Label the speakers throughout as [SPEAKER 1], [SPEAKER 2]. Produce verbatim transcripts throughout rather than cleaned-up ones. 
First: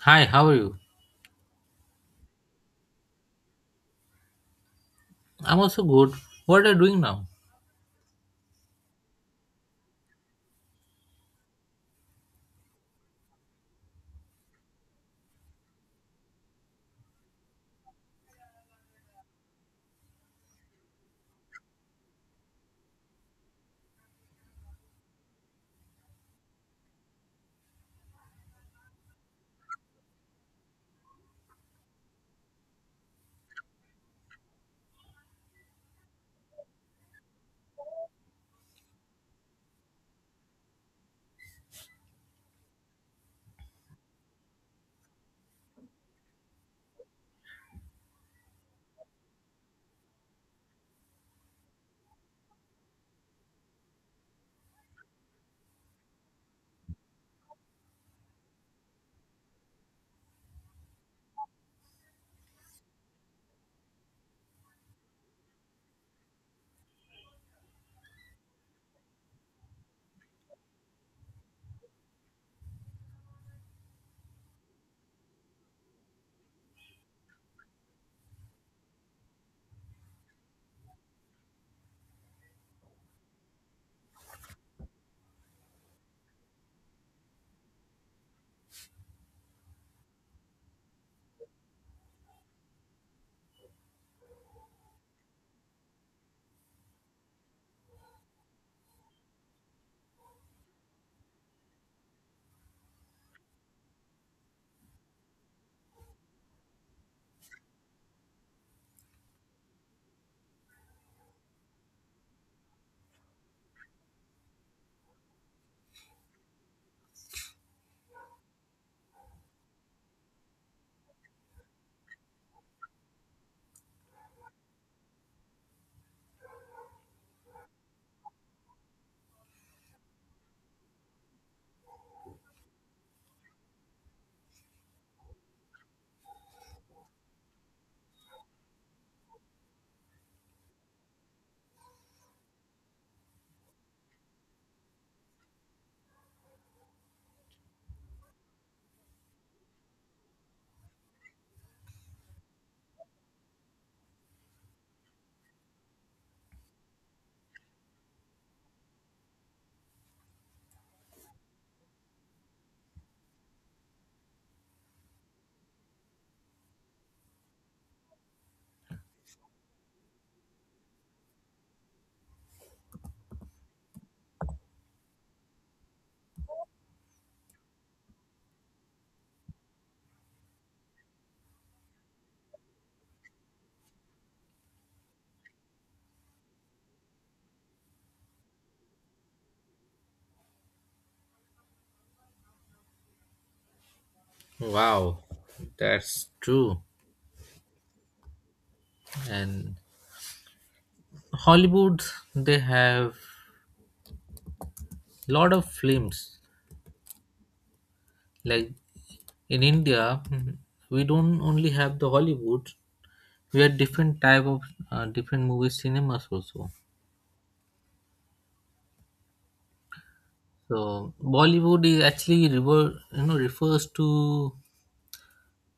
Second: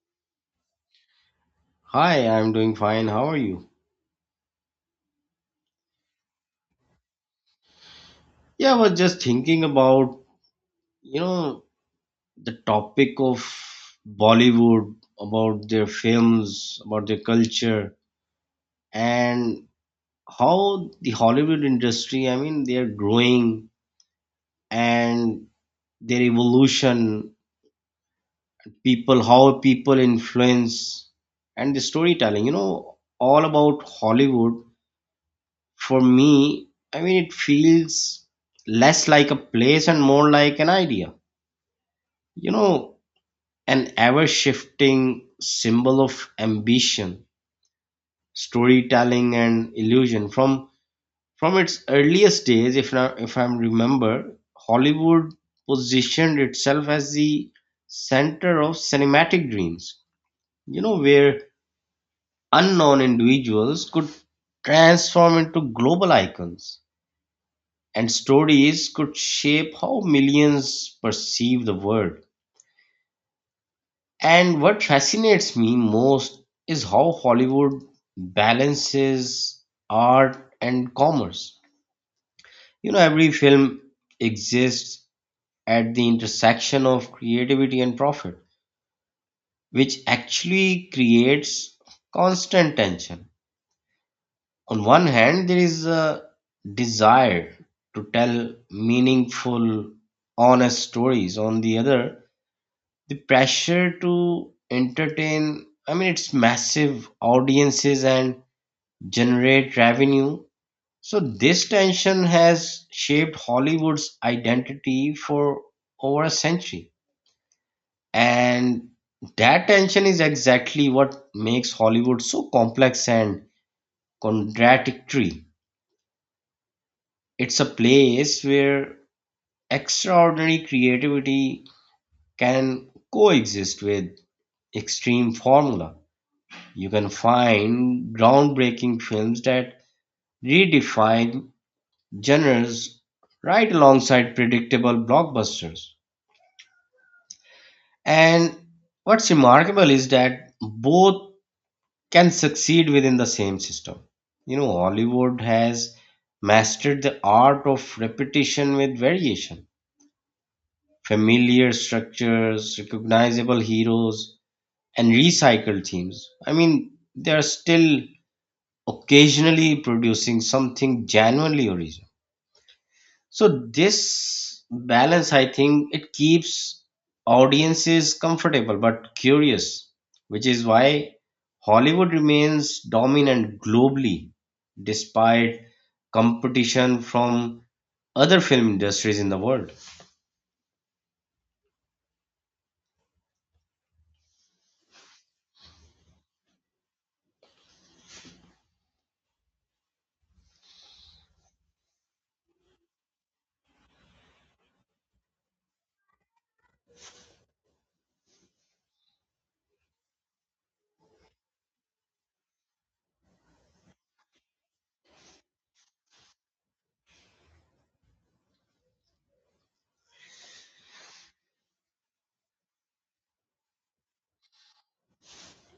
[SPEAKER 1] Hi, how are you?
[SPEAKER 2] Hi, I'm doing fine. How are you?
[SPEAKER 1] I'm also good. What are you doing now?
[SPEAKER 2] Yeah, I was just thinking about, you know, the topic of Bollywood, about their films, about their culture, and how the Hollywood industry, I mean, they're growing and their evolution, people, how people influence, and the storytelling, you know, all about Hollywood. For me, I mean, it feels less like a place and more like an idea, you know, an ever shifting symbol of ambition, storytelling, and illusion. From from its earliest days, if I, if I remember, Hollywood positioned itself as the center of cinematic dreams. You know, where unknown individuals could transform into global icons, and stories could shape how millions perceive the world. And what fascinates me most is how Hollywood balances art and commerce. You know, every film exists at the intersection of creativity and profit, which actually creates constant tension. On one hand, there is a desire to tell meaningful, honest stories. On the other, the pressure to entertain, I mean it's massive audiences and generate revenue. So this tension has shaped Hollywood's identity for over a century, and that tension is exactly what makes Hollywood so complex and contradictory. It's a place where extraordinary creativity can coexist with extreme formula. You can find groundbreaking films that redefine genres right alongside predictable blockbusters. And what's remarkable is that both can succeed within the same system. You know, Hollywood has mastered the art of repetition with variation, familiar structures, recognizable heroes, and recycled themes. I mean, they are still occasionally producing something genuinely original. So this balance, I think, it keeps audiences comfortable but curious, which is why Hollywood remains dominant globally despite competition from other film industries in the world.
[SPEAKER 1] Wow, that's true. And Hollywood, they have lot of films. Like in India, mhm, we don't only have the Hollywood. We have different type of uh, different movie cinemas also. So Bollywood is actually rever- you know refers to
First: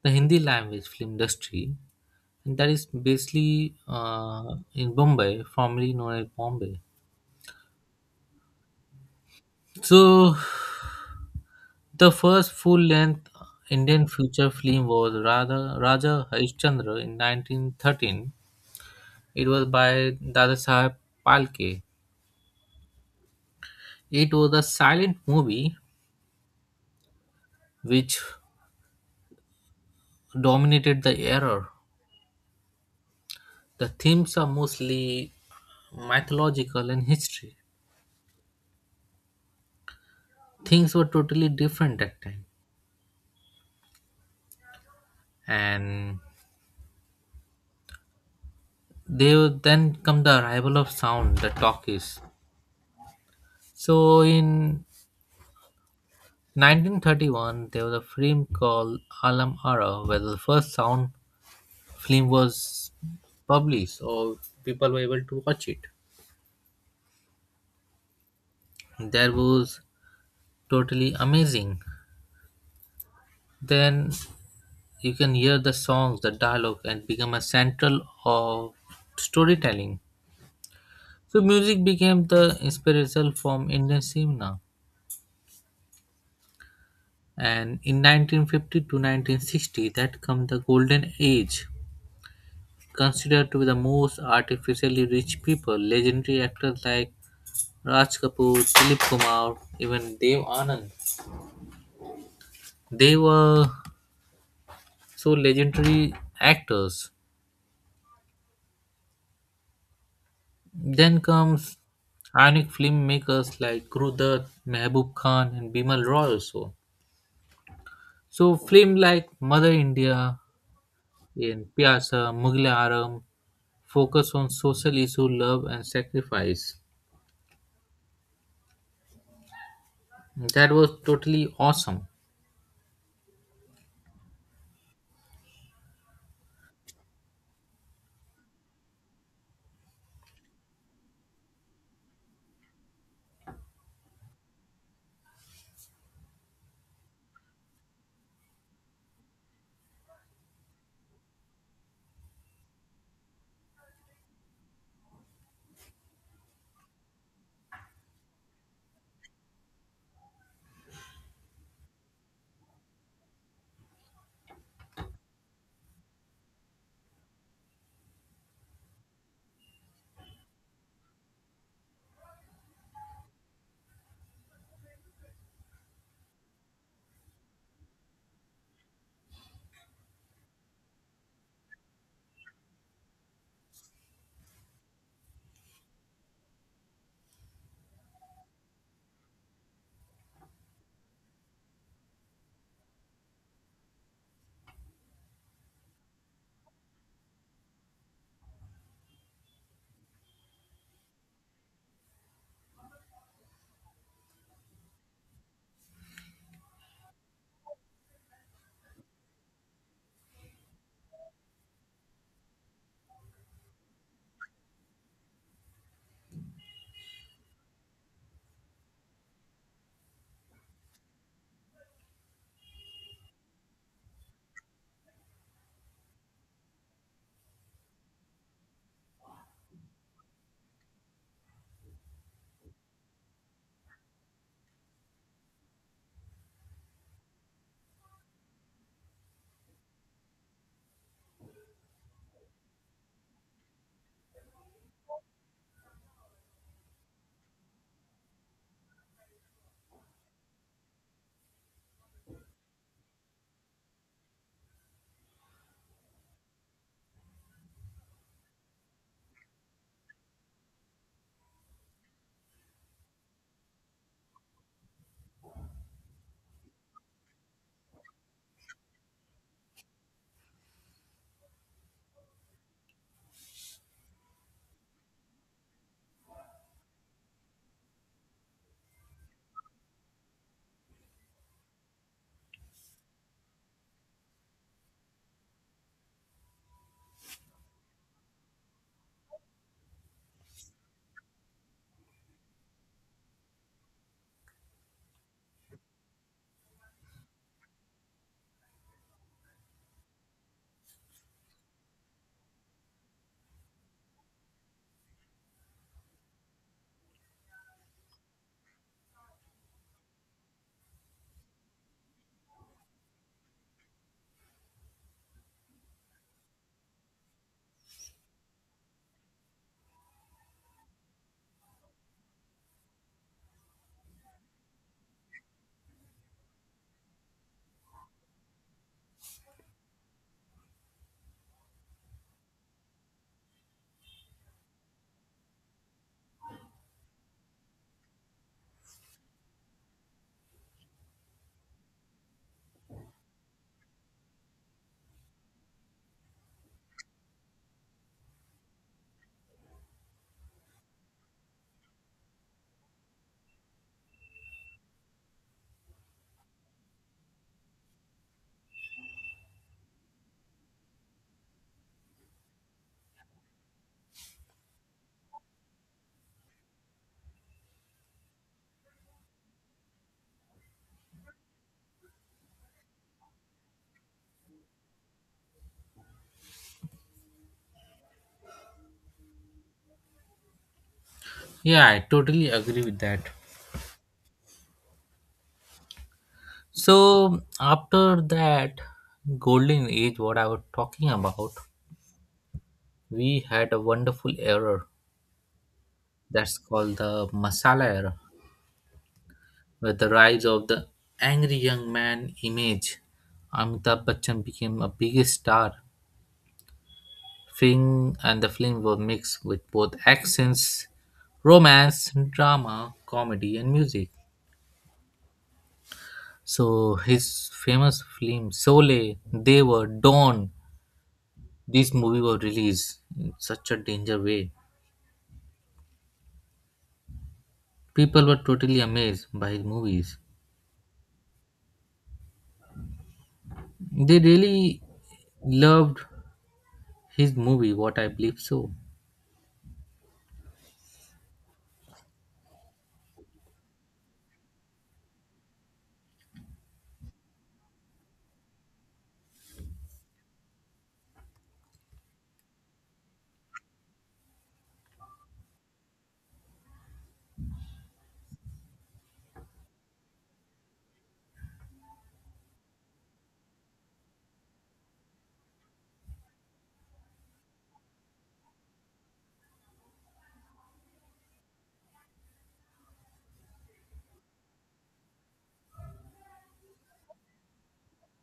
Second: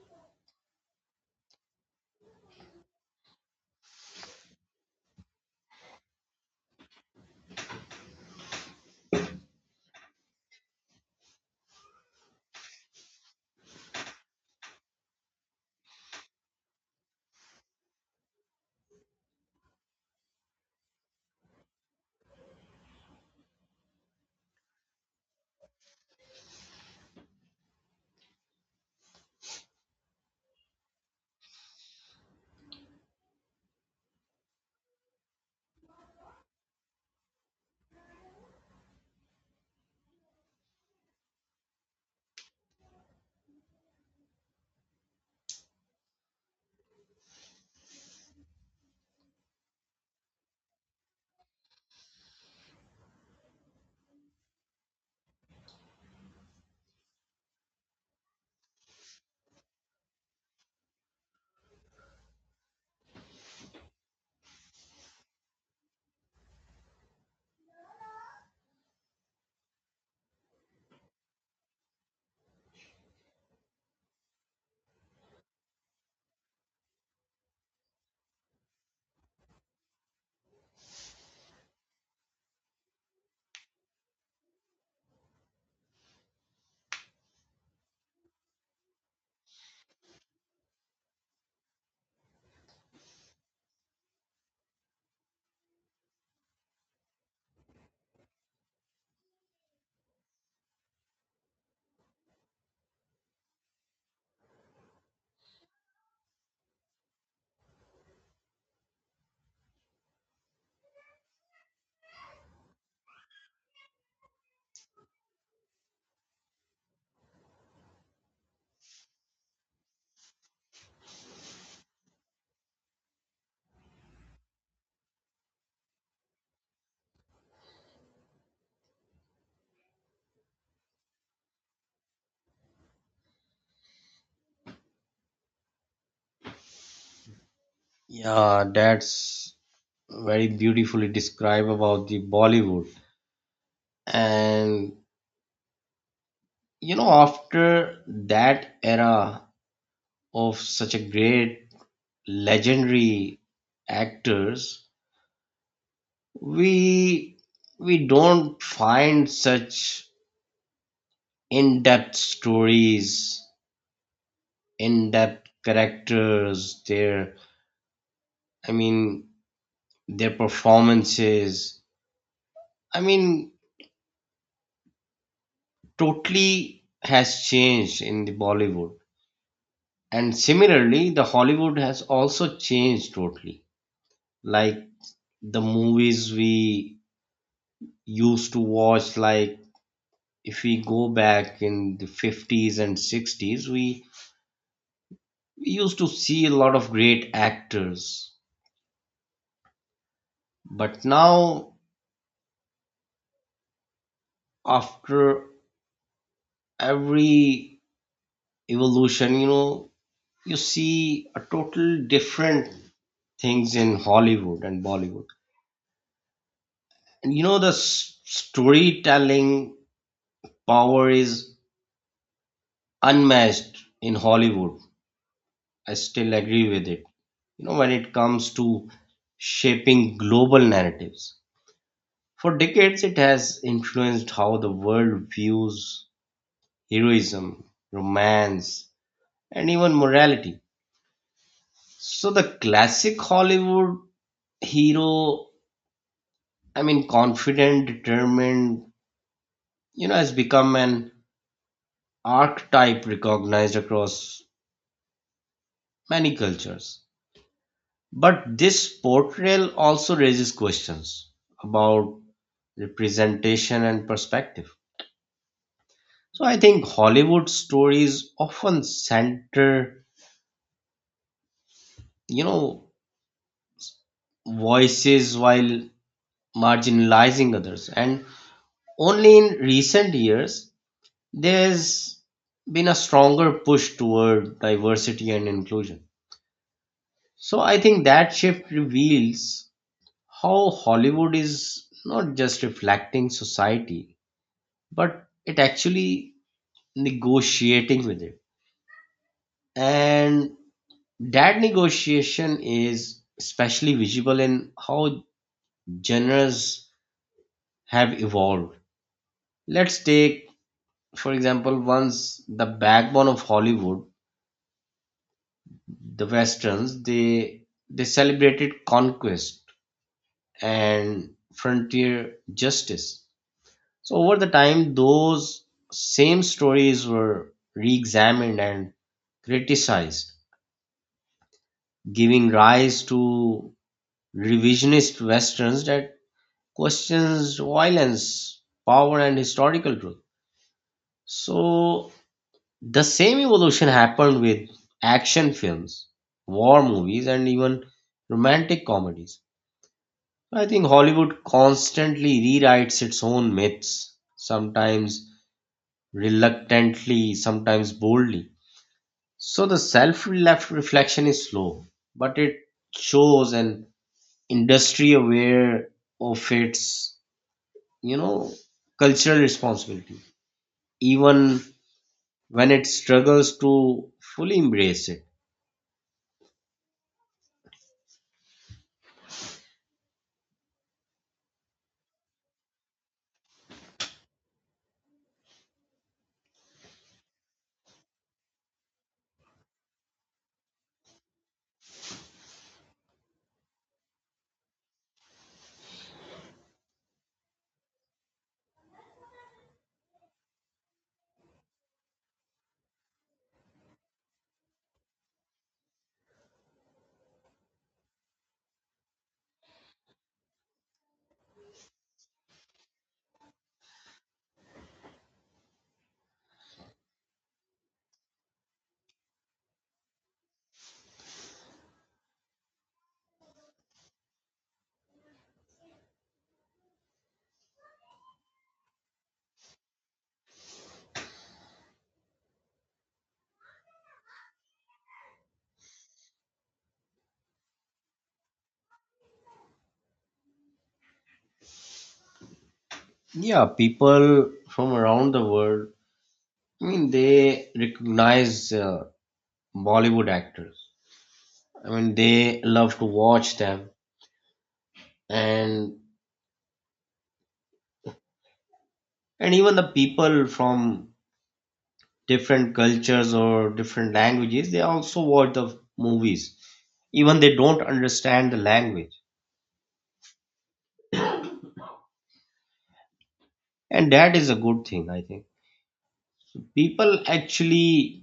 [SPEAKER 1] the Hindi language film industry, and that is basically uh, in Bombay, formerly known as Bombay. So The first full-length Indian feature film was Raja Raja Harishchandra in nineteen thirteen. It was by Dadasaheb Phalke. It was a silent movie which dominated the era. The themes are mostly mythological and history. Things were totally different that time. And they would then come the arrival of sound, the talkies. So in nineteen thirty-one, there was a film called Alam Ara, where the first sound film was published, or people were able to watch it. That was totally amazing. Then you can hear the songs, the dialogue, and become a central of storytelling. So music became the inspirational form Indian cinema. And in nineteen fifty to nineteen sixty, that come the golden age. Considered to be the most artificially rich people, legendary actors like Raj Kapoor, Dilip Kumar, even Dev Anand, they were so legendary actors. Then comes iconic filmmakers like Gurudat, Mehboob Khan, and Bimal Roy also. So films like Mother India and Pyasa, Mughal Aram focus on social issue, love and sacrifice. That was totally awesome.
[SPEAKER 2] Yeah, that's very beautifully described about the Bollywood. And you know, after that era, of such a great legendary actors, we we don't find such in-depth stories, in-depth characters, their, i mean their performances, I mean, totally has changed in the Bollywood. And similarly the Hollywood has also changed totally. Like the movies we used to watch, like if we go back in the fifties and sixties, we, we used to see a lot of great actors. But now after every evolution, you know, you see a total different things in Hollywood and Bollywood. And you know, the s- storytelling power is unmatched in Hollywood, I still agree with it, you know, when it comes to shaping global narratives. For decades, it has influenced how the world views heroism, romance, and even morality. So, the classic Hollywood hero, I mean, confident, determined, you know, has become an archetype recognized across many cultures. But this portrayal also raises questions about representation and perspective. So, I think Hollywood stories often center, you know, voices while marginalizing others. And only in recent years, there's been a stronger push toward diversity and inclusion. So I think that shift reveals how Hollywood is not just reflecting society, but it actually negotiating with it. And that negotiation is especially visible in how genres have evolved. Let's take for example, once the backbone of Hollywood, the westerns, they they celebrated conquest and frontier justice. So over the time those same stories were re-examined and criticized, giving rise to revisionist westerns that questions violence, power and historical truth. So the same evolution happened with action films, war movies, and even romantic comedies. I think Hollywood constantly rewrites its own myths, sometimes reluctantly, sometimes boldly. So the self reflection is slow, but it shows an industry aware of its, you know, cultural responsibility, even when it struggles to fully embrace it.
[SPEAKER 1] Yeah, I totally agree with that. So after that golden age, what I was talking about, we had a wonderful era that's called the masala era, with the rise of the angry young man image. Amitabh Bachchan became a biggest star. Film and the film were mixed with both accents, romance, drama, comedy, and music. So his famous film Sole, Deva, Dawn. This movie was released in such a danger way. People were totally amazed by his movies. They really loved his movie, what I believe so.
[SPEAKER 2] Yeah, people from around the world, I mean, they recognize uh, Bollywood actors. I mean, they love to watch them, and and even the people from different cultures or different languages, they also watch the movies, even they don't understand the language, and that is a good thing, I think. People actually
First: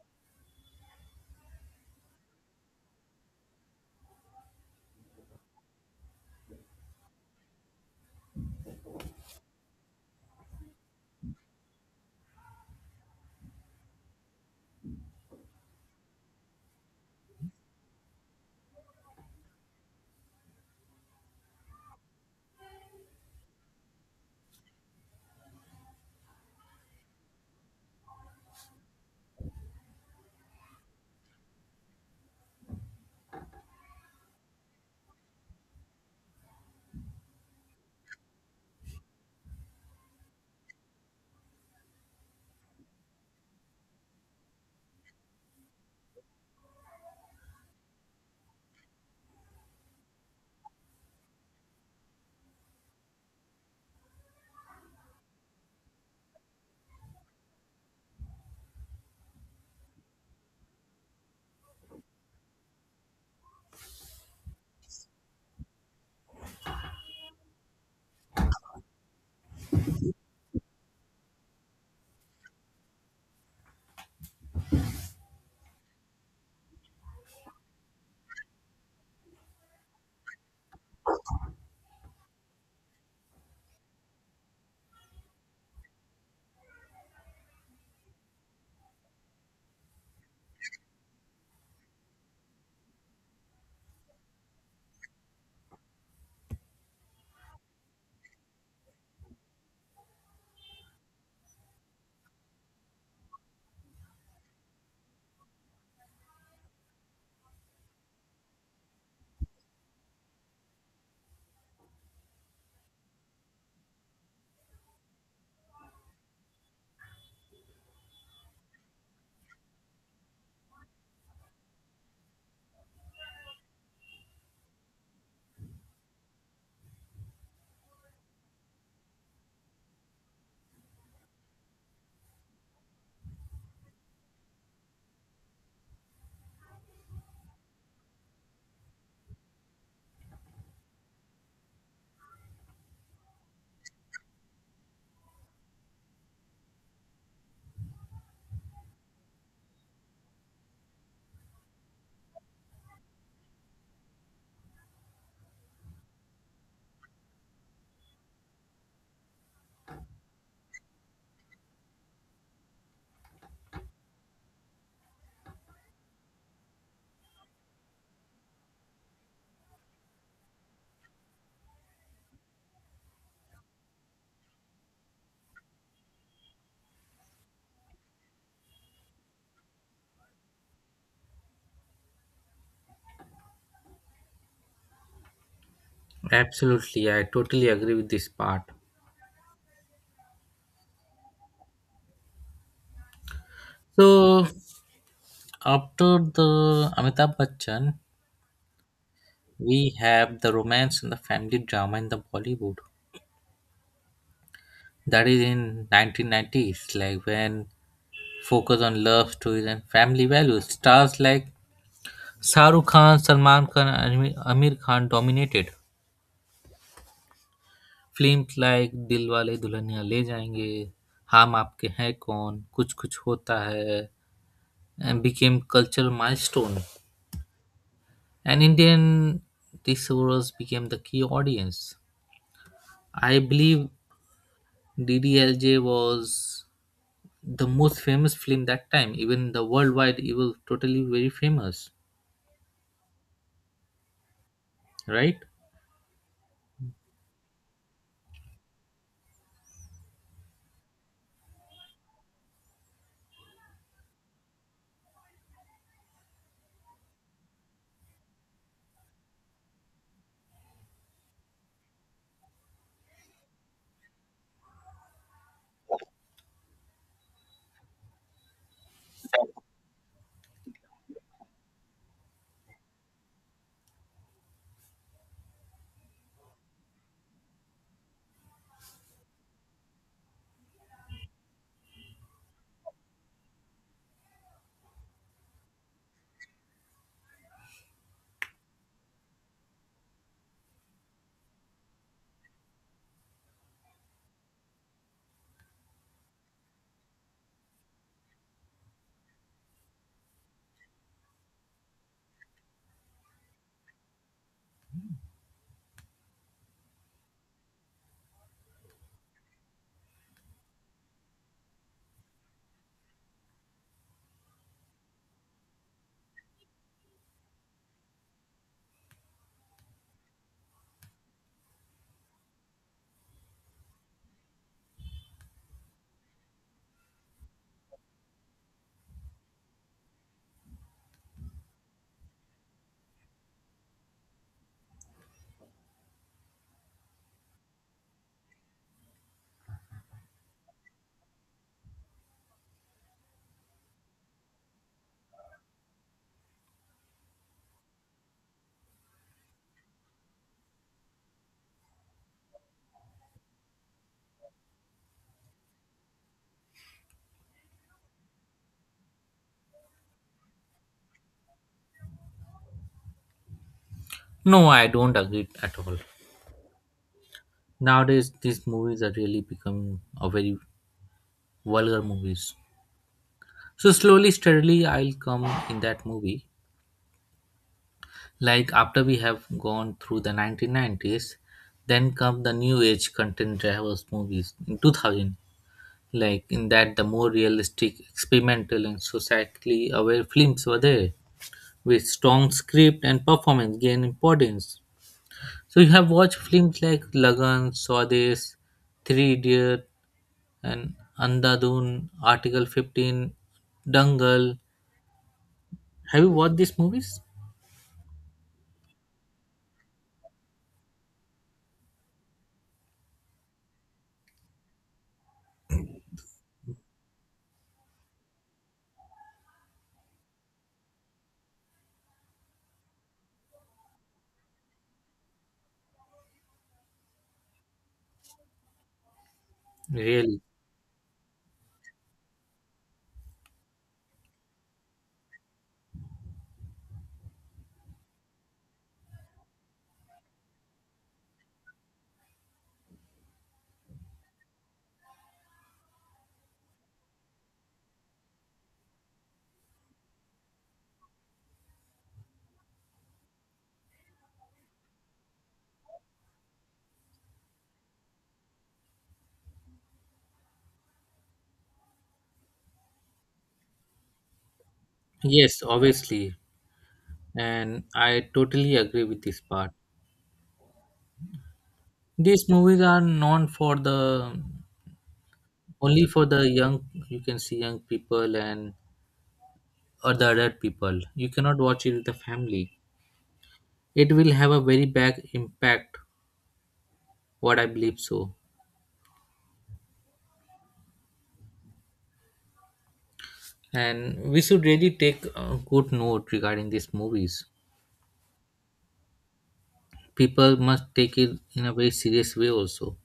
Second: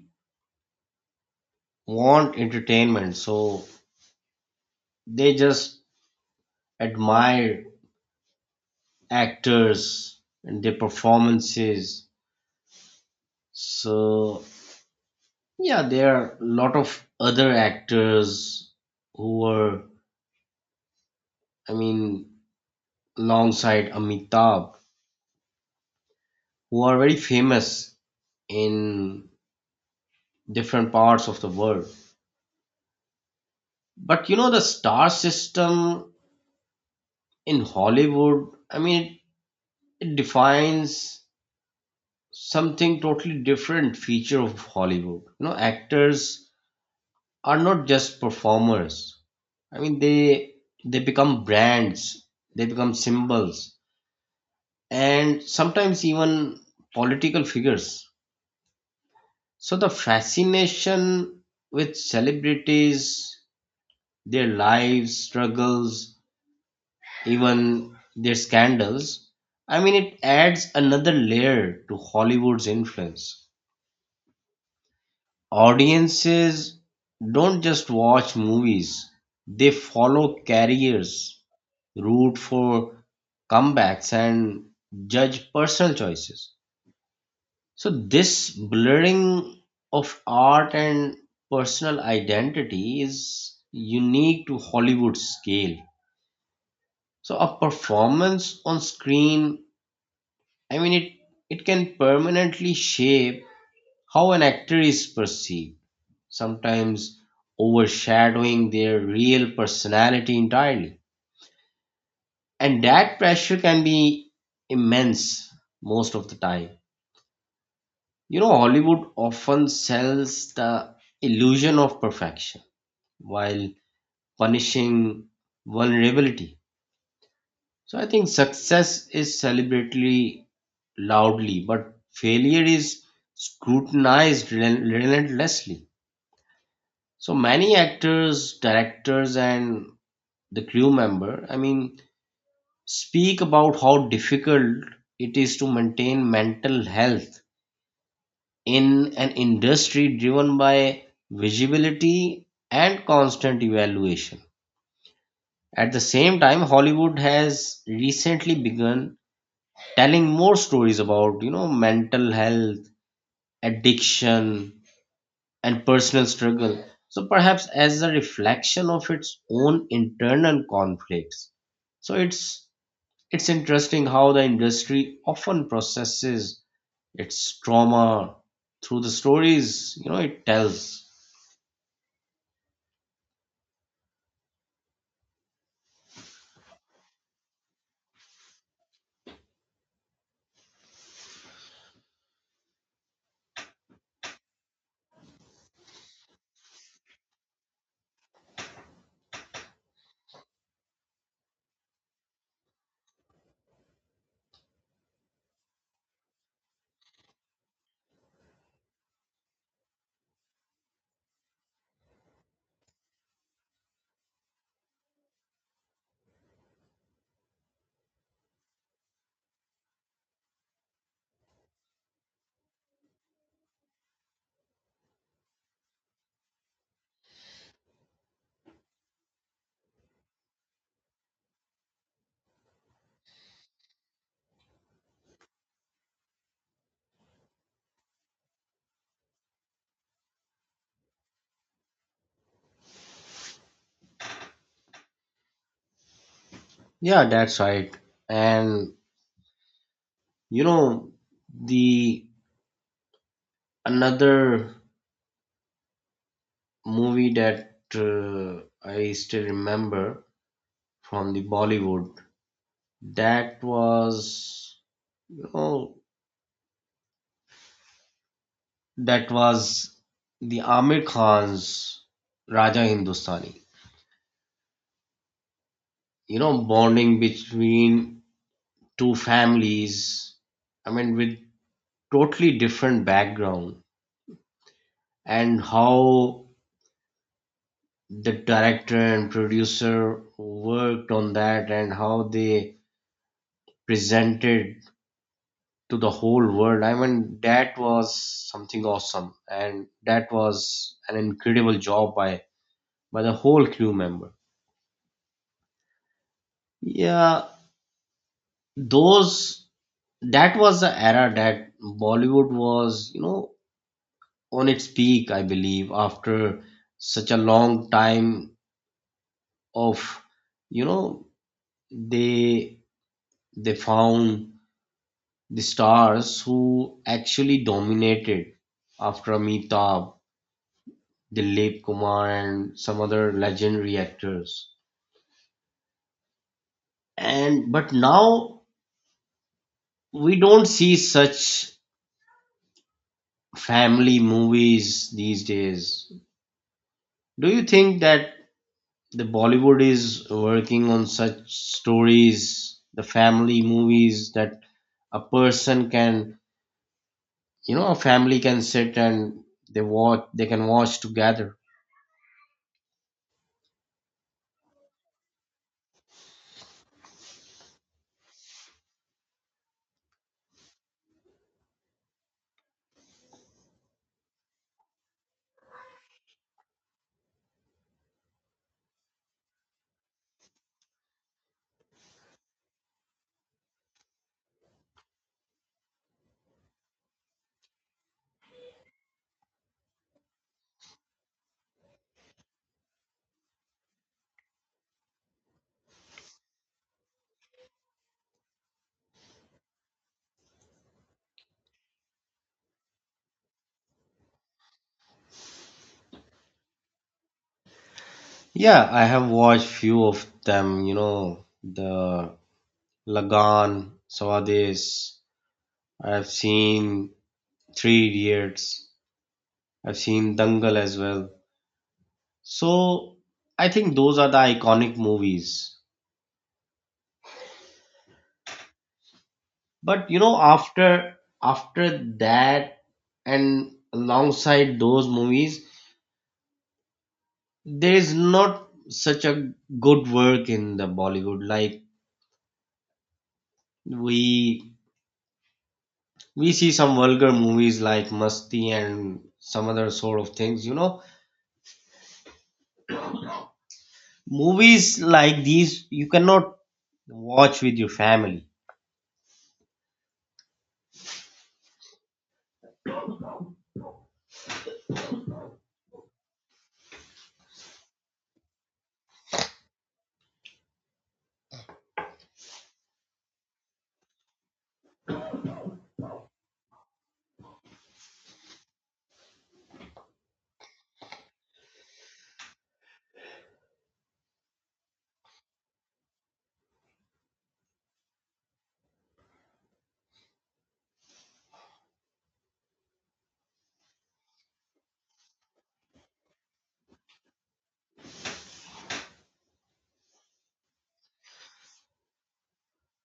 [SPEAKER 2] want entertainment, so they just admire actors and their performances. So yeah, there are a lot of other actors who were, I mean, alongside Amitabh, who are very famous in different parts of the world. But you know, the star system in Hollywood, I mean, it defines something totally different feature of Hollywood. You know, actors are not just performers. I mean, they they become brands, they become symbols and sometimes even political figures. So the fascination with celebrities, their lives, struggles, even their scandals, I mean, it adds another layer to Hollywood's influence. Audiences don't just watch movies, they follow careers, root for comebacks, and judge personal choices. So this blurring of art and personal identity is unique to Hollywood scale. So a performance on screen, I mean it it can permanently shape how an actor is perceived, sometimes overshadowing their real personality entirely. And that pressure can be immense most of the time. You know, Hollywood often sells the illusion of perfection while punishing vulnerability. So I think success is celebrated loudly, but failure is scrutinized rel- relentlessly. So many actors, directors, and the crew member, I mean, speak about how difficult it is to maintain mental health in an industry driven by visibility and constant evaluation. At the same time, Hollywood has recently begun telling more stories about, you know, mental health, addiction, and personal struggle. So perhaps as a reflection of its own internal conflicts. So it's it's interesting how the industry often processes its trauma through the stories, you know, it tells.
[SPEAKER 1] Absolutely, I totally agree with this part. So after the Amitabh Bachchan, we have the romance and the family drama in the Bollywood. That is in nineteen nineties, like when focus on love stories and family values. Stars like Shahrukh Khan, Salman Khan, and Amir Amir Khan dominated. Films like Dilwale Dulhania Le जाएँगे, हम आपके हैं कौन, कुछ कुछ होता है and became cultural milestone, and in the end, these roles became the key audience. I believe D D L J was the most famous film that time. Even the worldwide, it was totally very famous, right?
[SPEAKER 2] Yeah, that's right. And you know, the another movie that uh, I still remember from the Bollywood. That was, you know, that was the Amir Khan's Raja Hindustani. You know, bonding between two families. I mean, with totally different background and how the director and producer worked on that and how they presented to the whole world. I mean, that was something awesome, and that was an incredible job by by the whole crew member. Yeah, those that was the era that Bollywood was, you know, on its peak, I believe, after such a long time of, you know, they they found the stars who actually dominated after Amitabh, Dilip Kumar and some other legendary actors. And but now we don't see such family movies these days. Do you think that the Bollywood is working on such stories, the family movies that a person can, you know, a family can sit and they watch, they can watch together?
[SPEAKER 1] No, I don't agree at all. Nowadays, these movies are really becoming a very vulgar movies. So slowly, steadily, I'll come in that movie. Like after we have gone through the nineteen nineties, then come the new age content drivers movies in two thousand. Like in that, the more realistic, experimental, and societally aware films were there, with strong script and performance gain importance. So you have watched films like Lagan, Swades, Three Idiot, and Andadun, Article fifteen, Dangal. Have you watched these movies?
[SPEAKER 2] Yeah, I have watched few of them, you know, the Lagan, Sawades, I've seen Three Idiots. I've seen Dangal as well. So I think those are the iconic movies. But you
[SPEAKER 1] Really?
[SPEAKER 2] know, after after that and alongside those movies, there is not such a good work in the Bollywood. Like we we see some vulgar movies like Masti and some other sort of things. You know, movies like these you cannot watch with your family.
[SPEAKER 1] Yes, obviously, and I totally agree with this part. These movies are known for the only for the young. You can see young people and or the adult people. You cannot watch it with the family. It will have a very bad impact, what I believe so, and we should really take a good note regarding these movies. People must take it in a very serious way also.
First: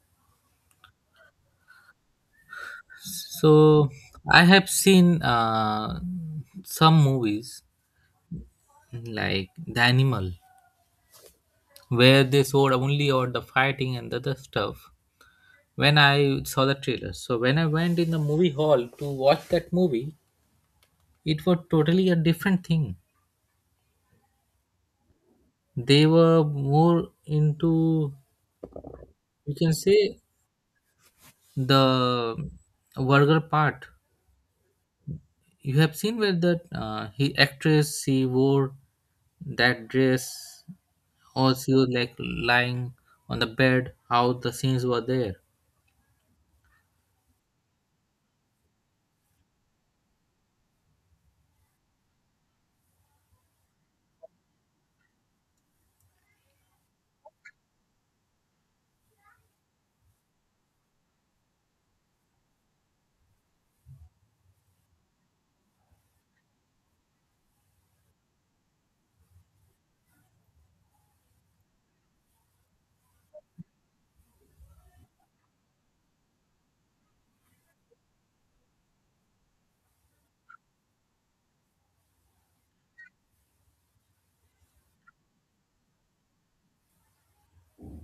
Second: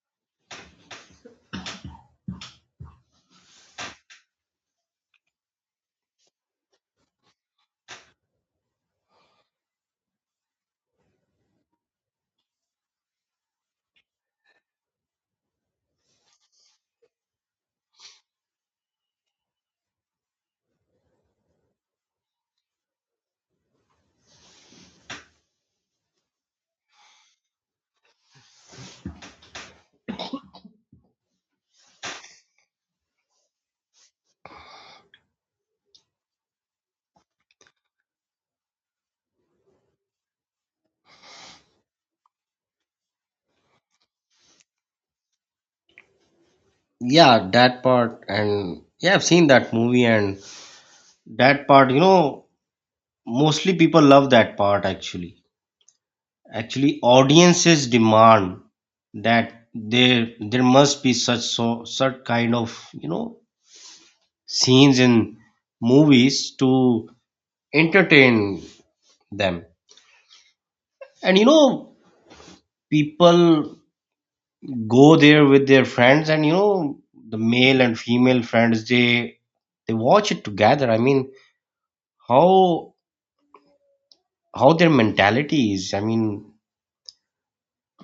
[SPEAKER 1] So I have seen uh, some movies like The Animal, where they showed only or the fighting and the other stuff. When I saw the trailer, so when I went in the movie hall to watch that movie, it was totally a different thing. They were more into, you can say, the vulgar part. You have seen where the uh, he actress, she wore that dress, or she was like lying on the bed, how the scenes were there.
[SPEAKER 2] Yeah, that part, and yeah, I've seen that movie and that part, you know, mostly people love that part actually. Actually, audiences demand that there there must be such, so such kind of, you know, scenes in movies to entertain them. And you know, people go there with their friends and you know, the male and female friends, they they watch it together. I mean, how how their mentality is. I mean,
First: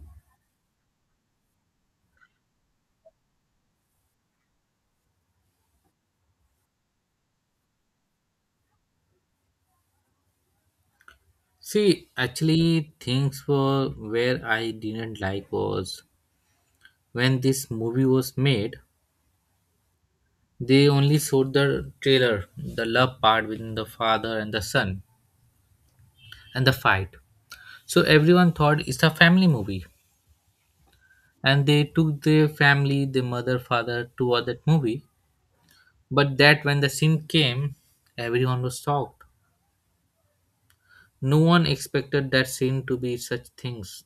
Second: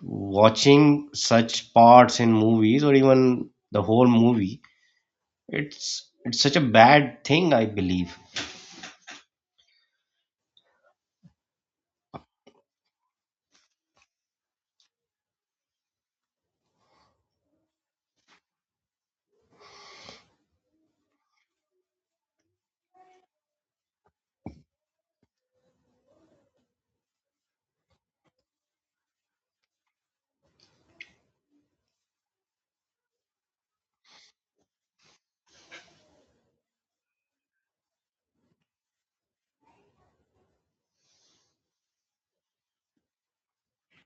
[SPEAKER 2] watching such parts in movies or even the whole movie, it's it's such a bad thing, I believe.
[SPEAKER 1] See, actually, things were where I didn't like was when this movie was made, they only showed the trailer, the love part between the father and the son, and the fight. So everyone thought it's a family movie, and they took their family, the mother, father, toward that movie. But that when the scene came, everyone was shocked. No one expected that scene to be such things.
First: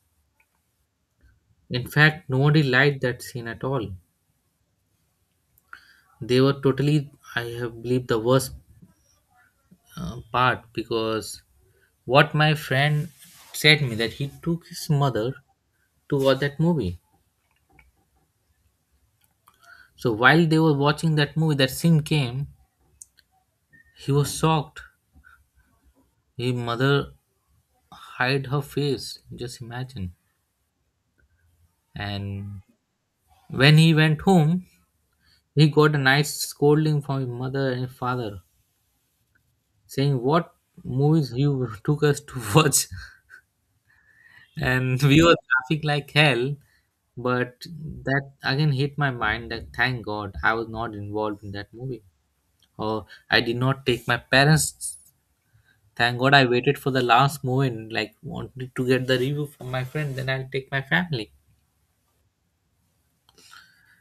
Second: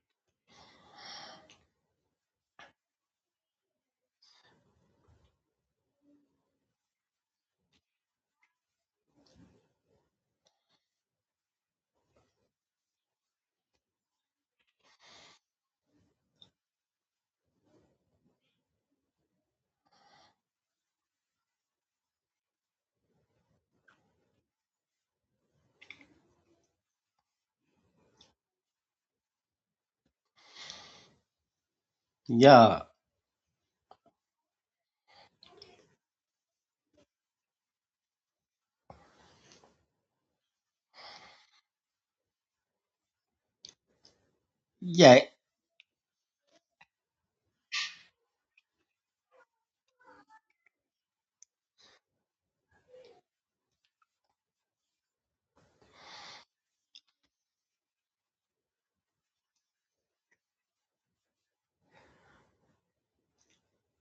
[SPEAKER 1] In fact, nobody liked that scene at all. They were totally, I have believe, the worst uh, part, because what my friend said me that he took his mother to watch that movie. So while they were watching that movie, that scene came. He was shocked. His mother hid her face, just imagine. And
[SPEAKER 2] Yeah,
[SPEAKER 1] when he went home, he got a nice scolding from his mother and his father, saying what movies you took us to watch, and we
[SPEAKER 2] yeah,
[SPEAKER 1] were traffic like hell. But that again hit my mind that thank god I was not involved in that movie, or I did not take my parents. Thank god I waited for the last moment, like wanted to get the review from my friend, then I'll take my family.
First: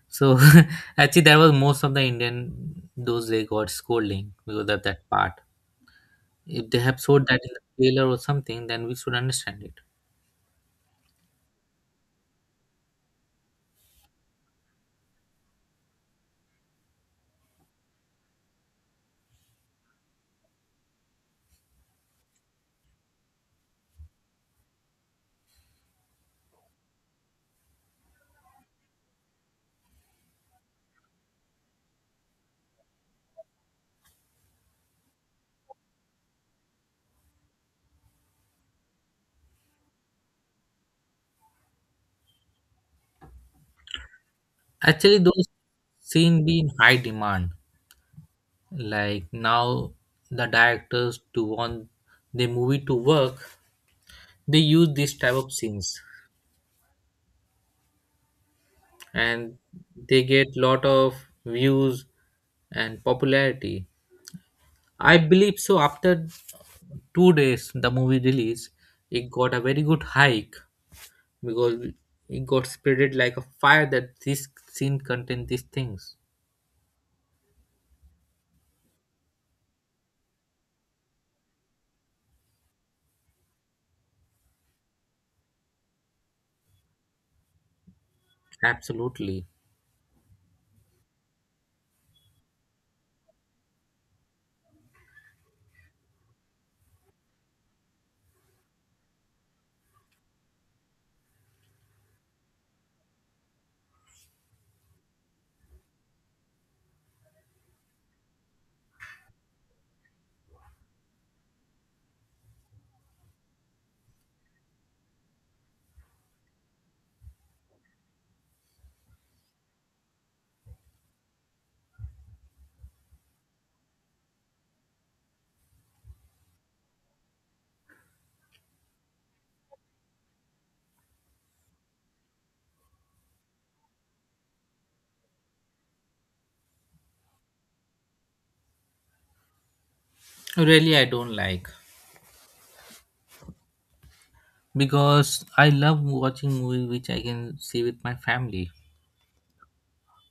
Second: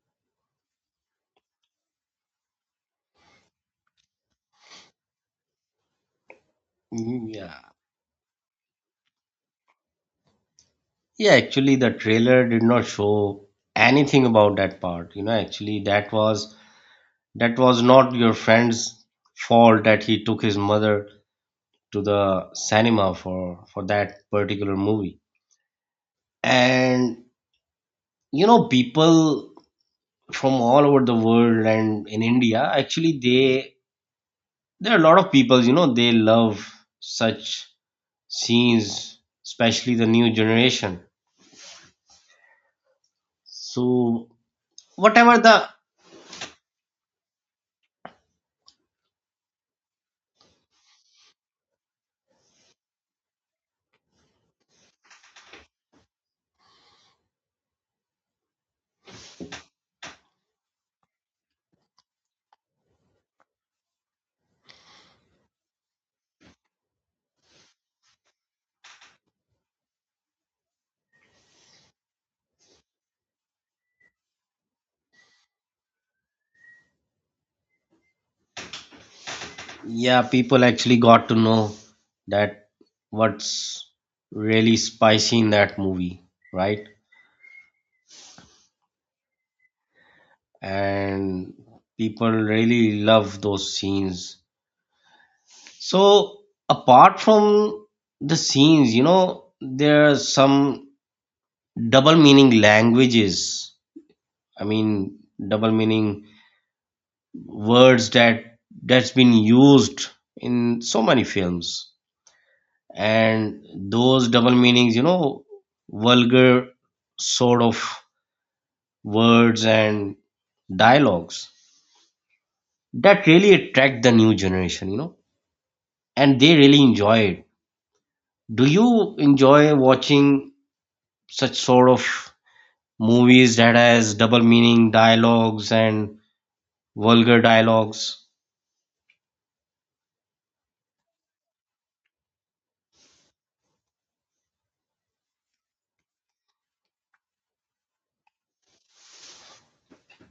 [SPEAKER 1] So actually that was most of the Indian, those they got scolding because of that part. If they have showed
[SPEAKER 2] mm,
[SPEAKER 1] that in the
[SPEAKER 2] yeah,
[SPEAKER 1] trailer or something, then we should understand it.
[SPEAKER 2] yeah. Actually, the trailer did not show anything about that part. You know, actually, that was that was not your friend's fault that he took his mother to the cinema for for that particular movie. And you know, people from all over the world and in India, actually they there are a lot of people, you know, they love such scenes, especially the new generation. So
[SPEAKER 1] Actually,
[SPEAKER 2] whatever
[SPEAKER 1] those
[SPEAKER 2] the
[SPEAKER 1] scene be in high demand. Like now, the directors to want the movie to work, they use this type of scenes, and they get lot of views and popularity. I believe so, after two days the movie release, it got a very good hike, because it got spreaded like a fire that this scene contains these things.
[SPEAKER 2] yeah, people actually got to know that what's really spicy in that movie, right?
[SPEAKER 1] Absolutely.
[SPEAKER 2] And people really love those scenes. So apart from the scenes, you know, there are some double meaning languages, I mean double meaning words that that's been used in so many films. And those double meanings, you know, vulgar sort of words and dialogues that really attract the new generation, you know, and they really enjoy it. Do you enjoy watching such sort of movies that has double meaning dialogues and vulgar dialogues?
[SPEAKER 1] Really, I don't like, because I love watching movie which I can see with my family.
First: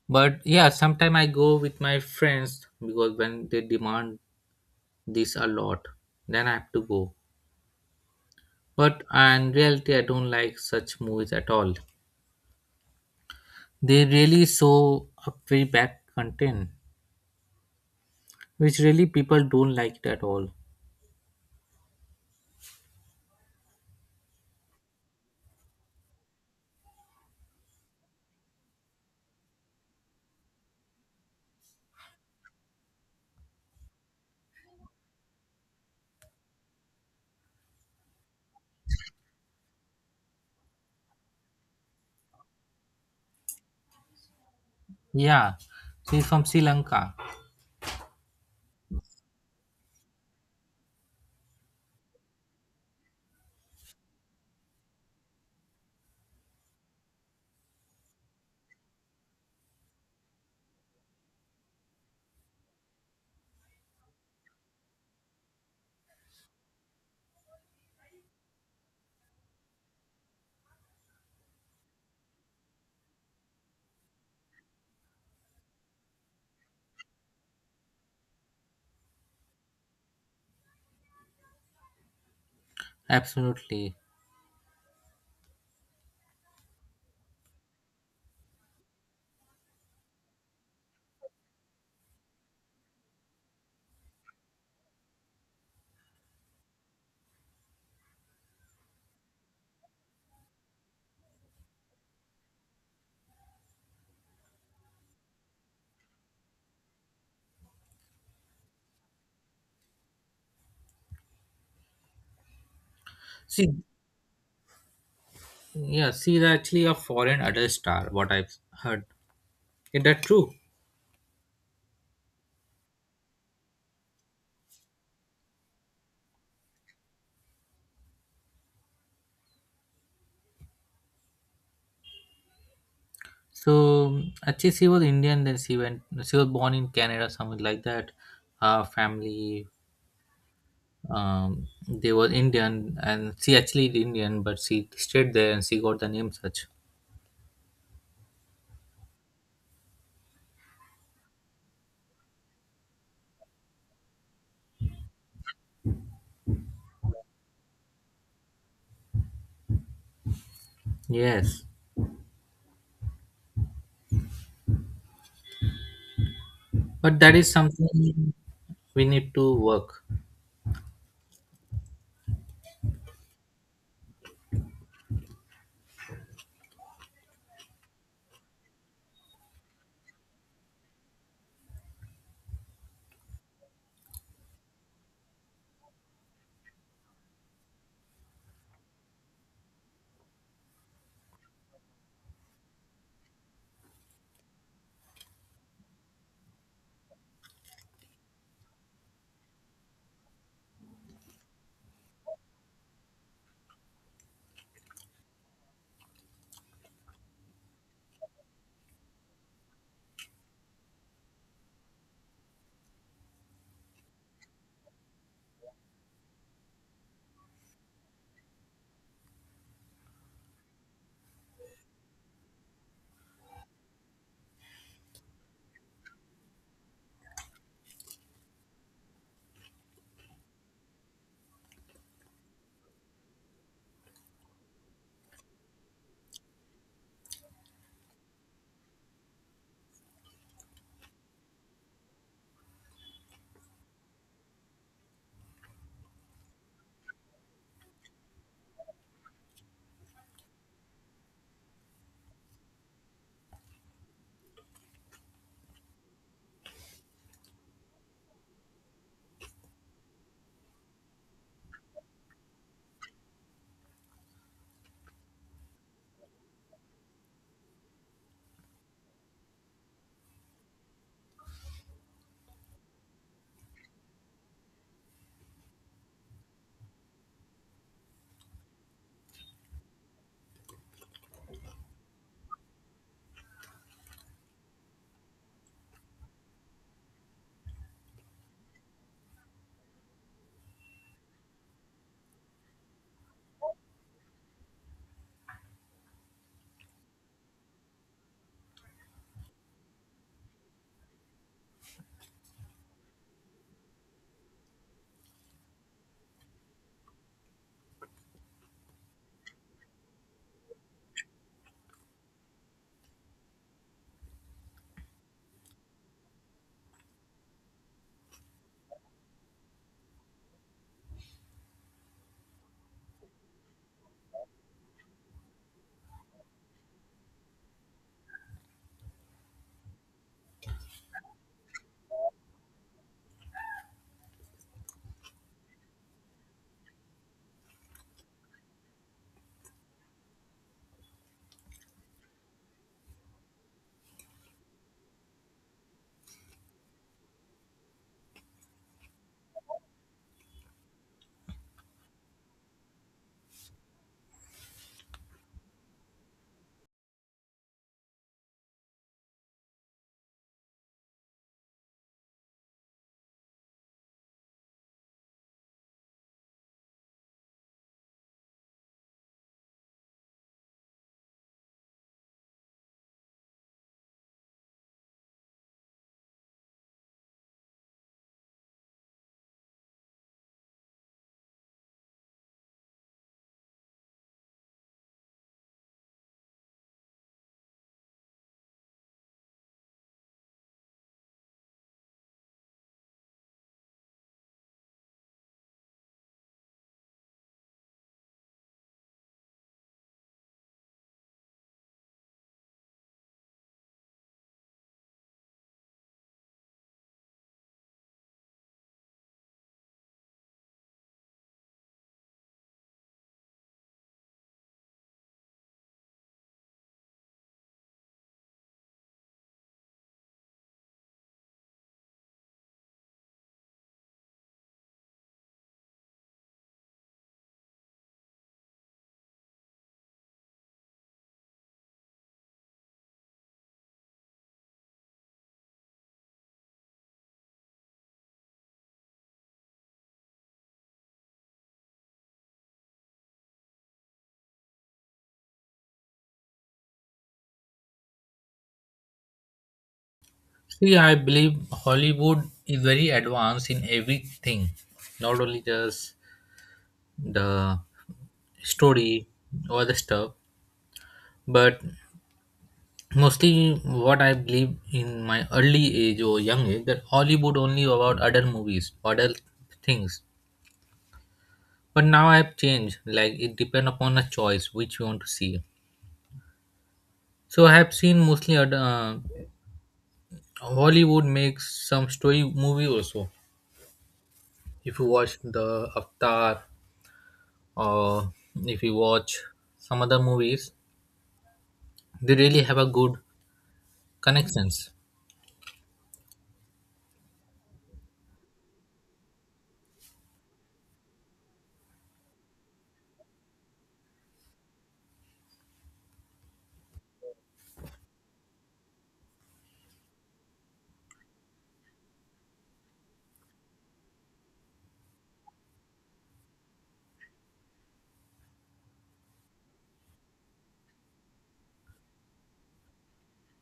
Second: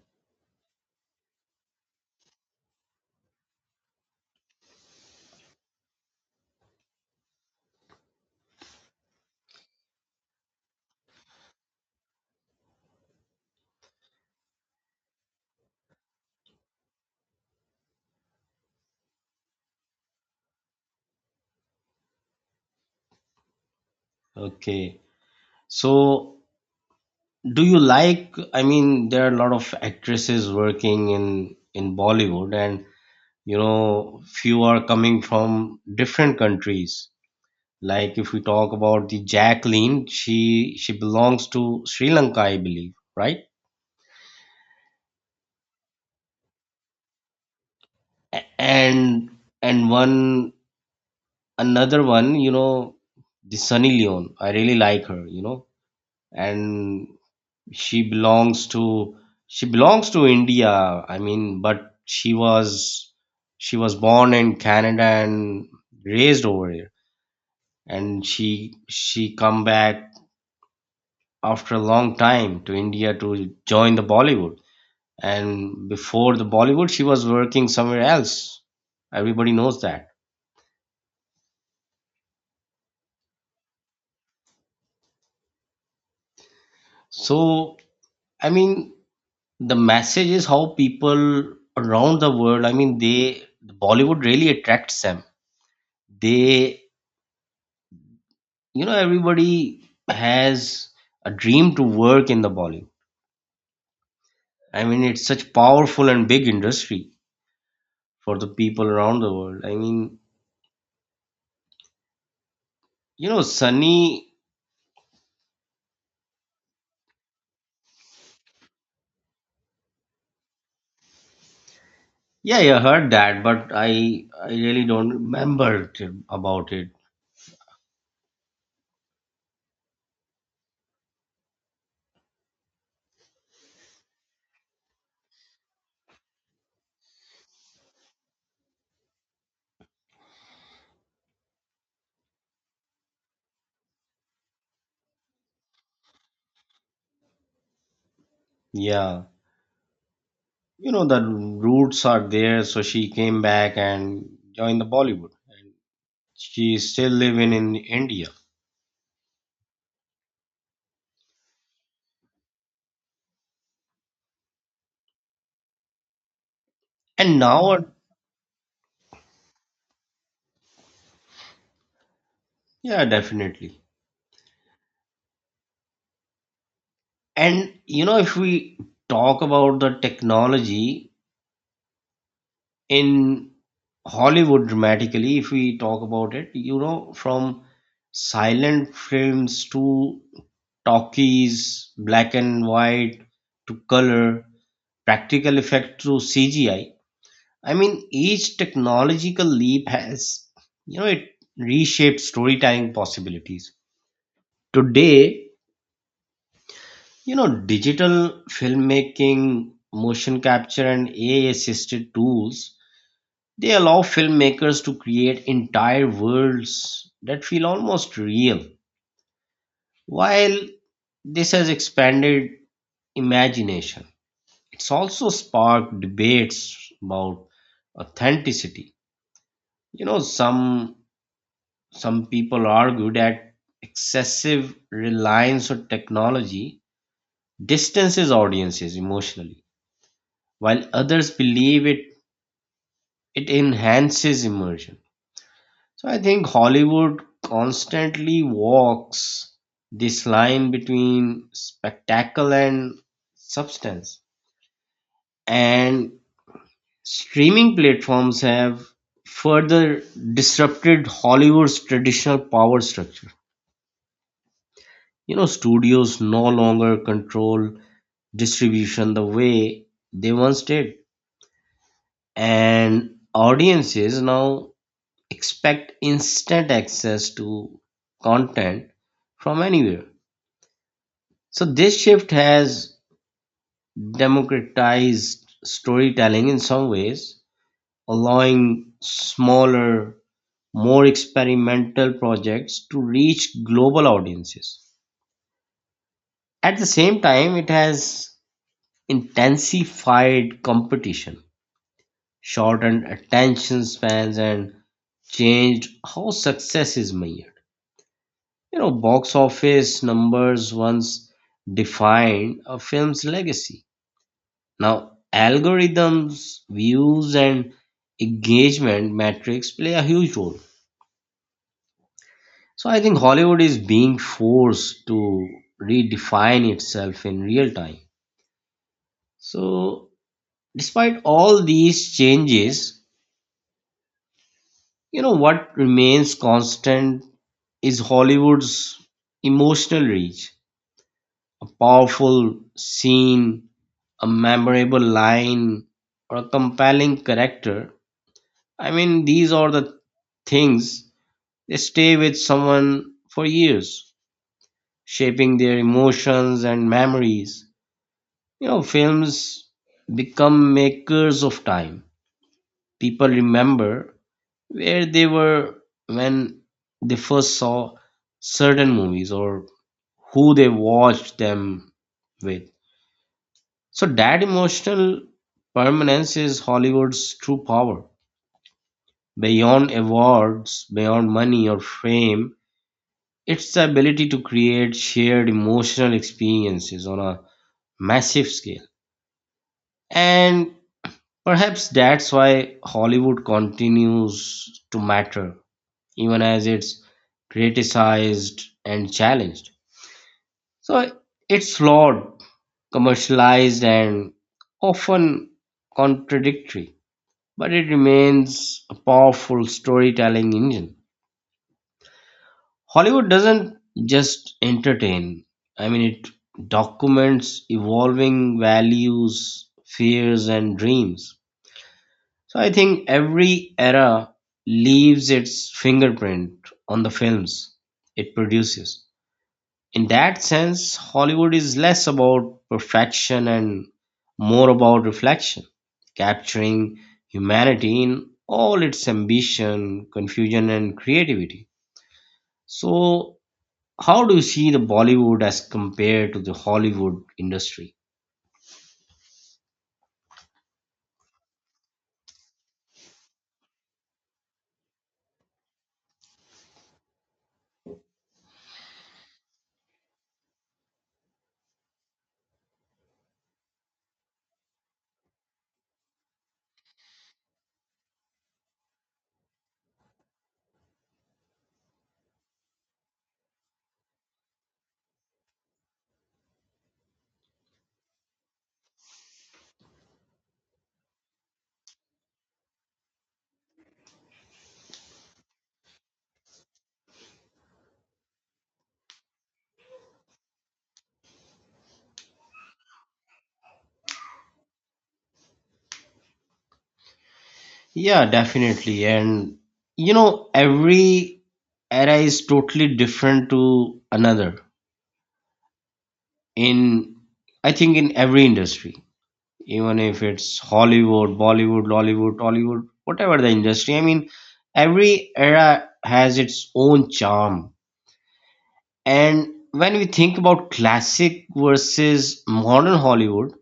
[SPEAKER 1] But yeah, sometime I go with my friends because when they demand this a lot, then I have to go. But in reality, I don't like such movies at all. They really show a very bad content, which really people don't like it at all.
[SPEAKER 2] Okay. So do you like, I mean, there are a lot of actresses working in in Bollywood and you know, few are coming from different countries. Like if we talk about the Jacqueline, she she belongs to Sri Lanka, I believe, right?
[SPEAKER 1] Yeah, she's from Sri Lanka.
[SPEAKER 2] A- And and one another one, you know, the Sunny Leone. I really like her, you know. And she belongs to she belongs to india, i mean but she was she was born in canada and raised over here. And she she come back after a long time to india to join the bollywood. And before the bollywood she was working somewhere else. Everybody knows that.
[SPEAKER 1] Absolutely.
[SPEAKER 2] So i mean the message is how people around the world, i mean they, bollywood really attracts them. They, you know everybody has a dream to work in the bollywood. I mean, it's such powerful and big industry for the people around the world. I mean you know
[SPEAKER 1] See,
[SPEAKER 2] sunny.
[SPEAKER 1] yeah, she's actually a foreign adult star, what I've heard. Is that true?
[SPEAKER 2] Yeah, yeah, I heard that, but i i really don't remember it, about it.
[SPEAKER 1] So actually, she was Indian. Then she went. She was born in Canada, something like that. Her family, um, they were Indian, and she actually is Indian, but she stayed there and she got the name such.
[SPEAKER 2] Yeah, you know the roots are there, so she came back and joined the bollywood, and she's still living in india.
[SPEAKER 1] Yes, but that
[SPEAKER 2] And
[SPEAKER 1] is
[SPEAKER 2] now uh,
[SPEAKER 1] something we need to work.
[SPEAKER 2] yeah, definitely. And you know, if we talk about the technology in Hollywood dramatically, if we talk about it, you know, from silent films to talkies, black and white to color, practical effect to C G I. I I mean, each technological leap has, you know, it reshaped storytelling possibilities. Today, you know, digital filmmaking, motion capture, and A I assisted tools. They allow filmmakers to create entire worlds that feel almost real. While this has expanded imagination, it's also sparked debates about authenticity. You know, some some people argue that excessive reliance on technology distances audiences emotionally, while others believe it it enhances immersion. So I think Hollywood constantly walks this line between spectacle and substance. And streaming platforms have further disrupted Hollywood's traditional power structure. You know, studios no longer control distribution the way they once did. And audiences now expect instant access to content from anywhere. So this shift has democratized storytelling in some ways, allowing smaller, more experimental projects to reach global audiences. At the same time, it has intensified competition, shortened attention spans, and changed how success is measured. You know, box office numbers once defined a film's legacy. Now, algorithms, views, and engagement metrics play a huge role. So I think Hollywood is being forced to redefine itself in real time. So despite all these changes, you know what remains constant is Hollywood's emotional reach. A powerful scene, a memorable line, or a compelling character. I mean, these are the things. They stay with someone for years, shaping their emotions and memories. You know, films become makers of time. People remember where they were when they first saw certain movies or who they watched them with. So that emotional permanence is Hollywood's true power. Beyond awards, beyond money or fame, it's the ability to create shared emotional experiences on a massive scale. And perhaps that's why Hollywood continues to matter, even as it's criticized and challenged. So it's flawed, commercialized, and often contradictory, but it remains a powerful storytelling engine. Hollywood doesn't just entertain. I mean, it documents evolving values, fears, and dreams. So I think every era leaves its fingerprint on the films it produces. In that sense, Hollywood is less about perfection and more about reflection, capturing humanity in all its ambition, confusion, and creativity. So how do you see the Bollywood as compared to the Hollywood industry?
[SPEAKER 1] See, I believe Hollywood is very advanced in everything, not only just the story or the stuff, but mostly what I believe in my early age or young age that Hollywood only about adult movies, adult things. But now I have changed, like it depend upon a choice which you want to see. So I have seen mostly ad- uh, Hollywood makes some story movie also. If you watch the Avatar, or if you watch some other movies, they really have a good connections.
[SPEAKER 2] Yeah, definitely. And you know, every era is totally different to another. In, I think in every industry, even if it's Hollywood, Bollywood, Lollywood, Tollywood, whatever the industry. I mean, every era has its own charm. And when we think about classic versus modern Hollywood,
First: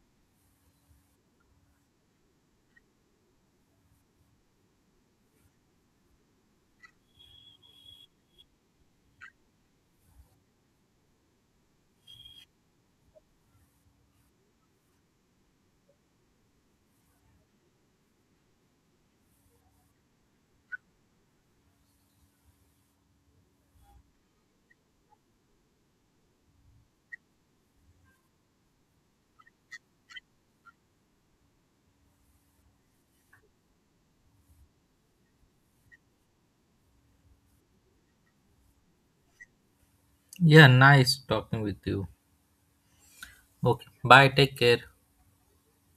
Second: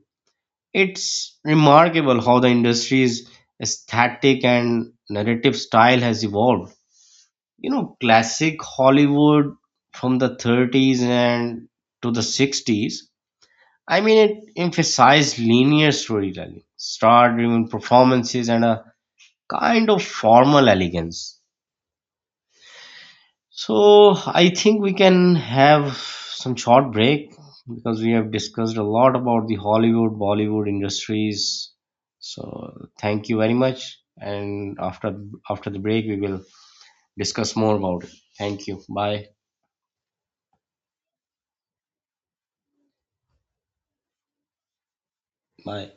[SPEAKER 2] it's remarkable how the industry's aesthetic and narrative style has evolved. You know, classic Hollywood from the thirties and to the sixties, I mean, it emphasized linear storytelling, star driven performances, and a kind of formal elegance. So I think we can have some short break because we have discussed a lot about the Hollywood, Bollywood industries. So thank you very much. And after after the break, we will discuss more about it. Thank you. Bye.
[SPEAKER 1] Yeah, nice talking with you. Okay, bye, take care.
[SPEAKER 2] Bye.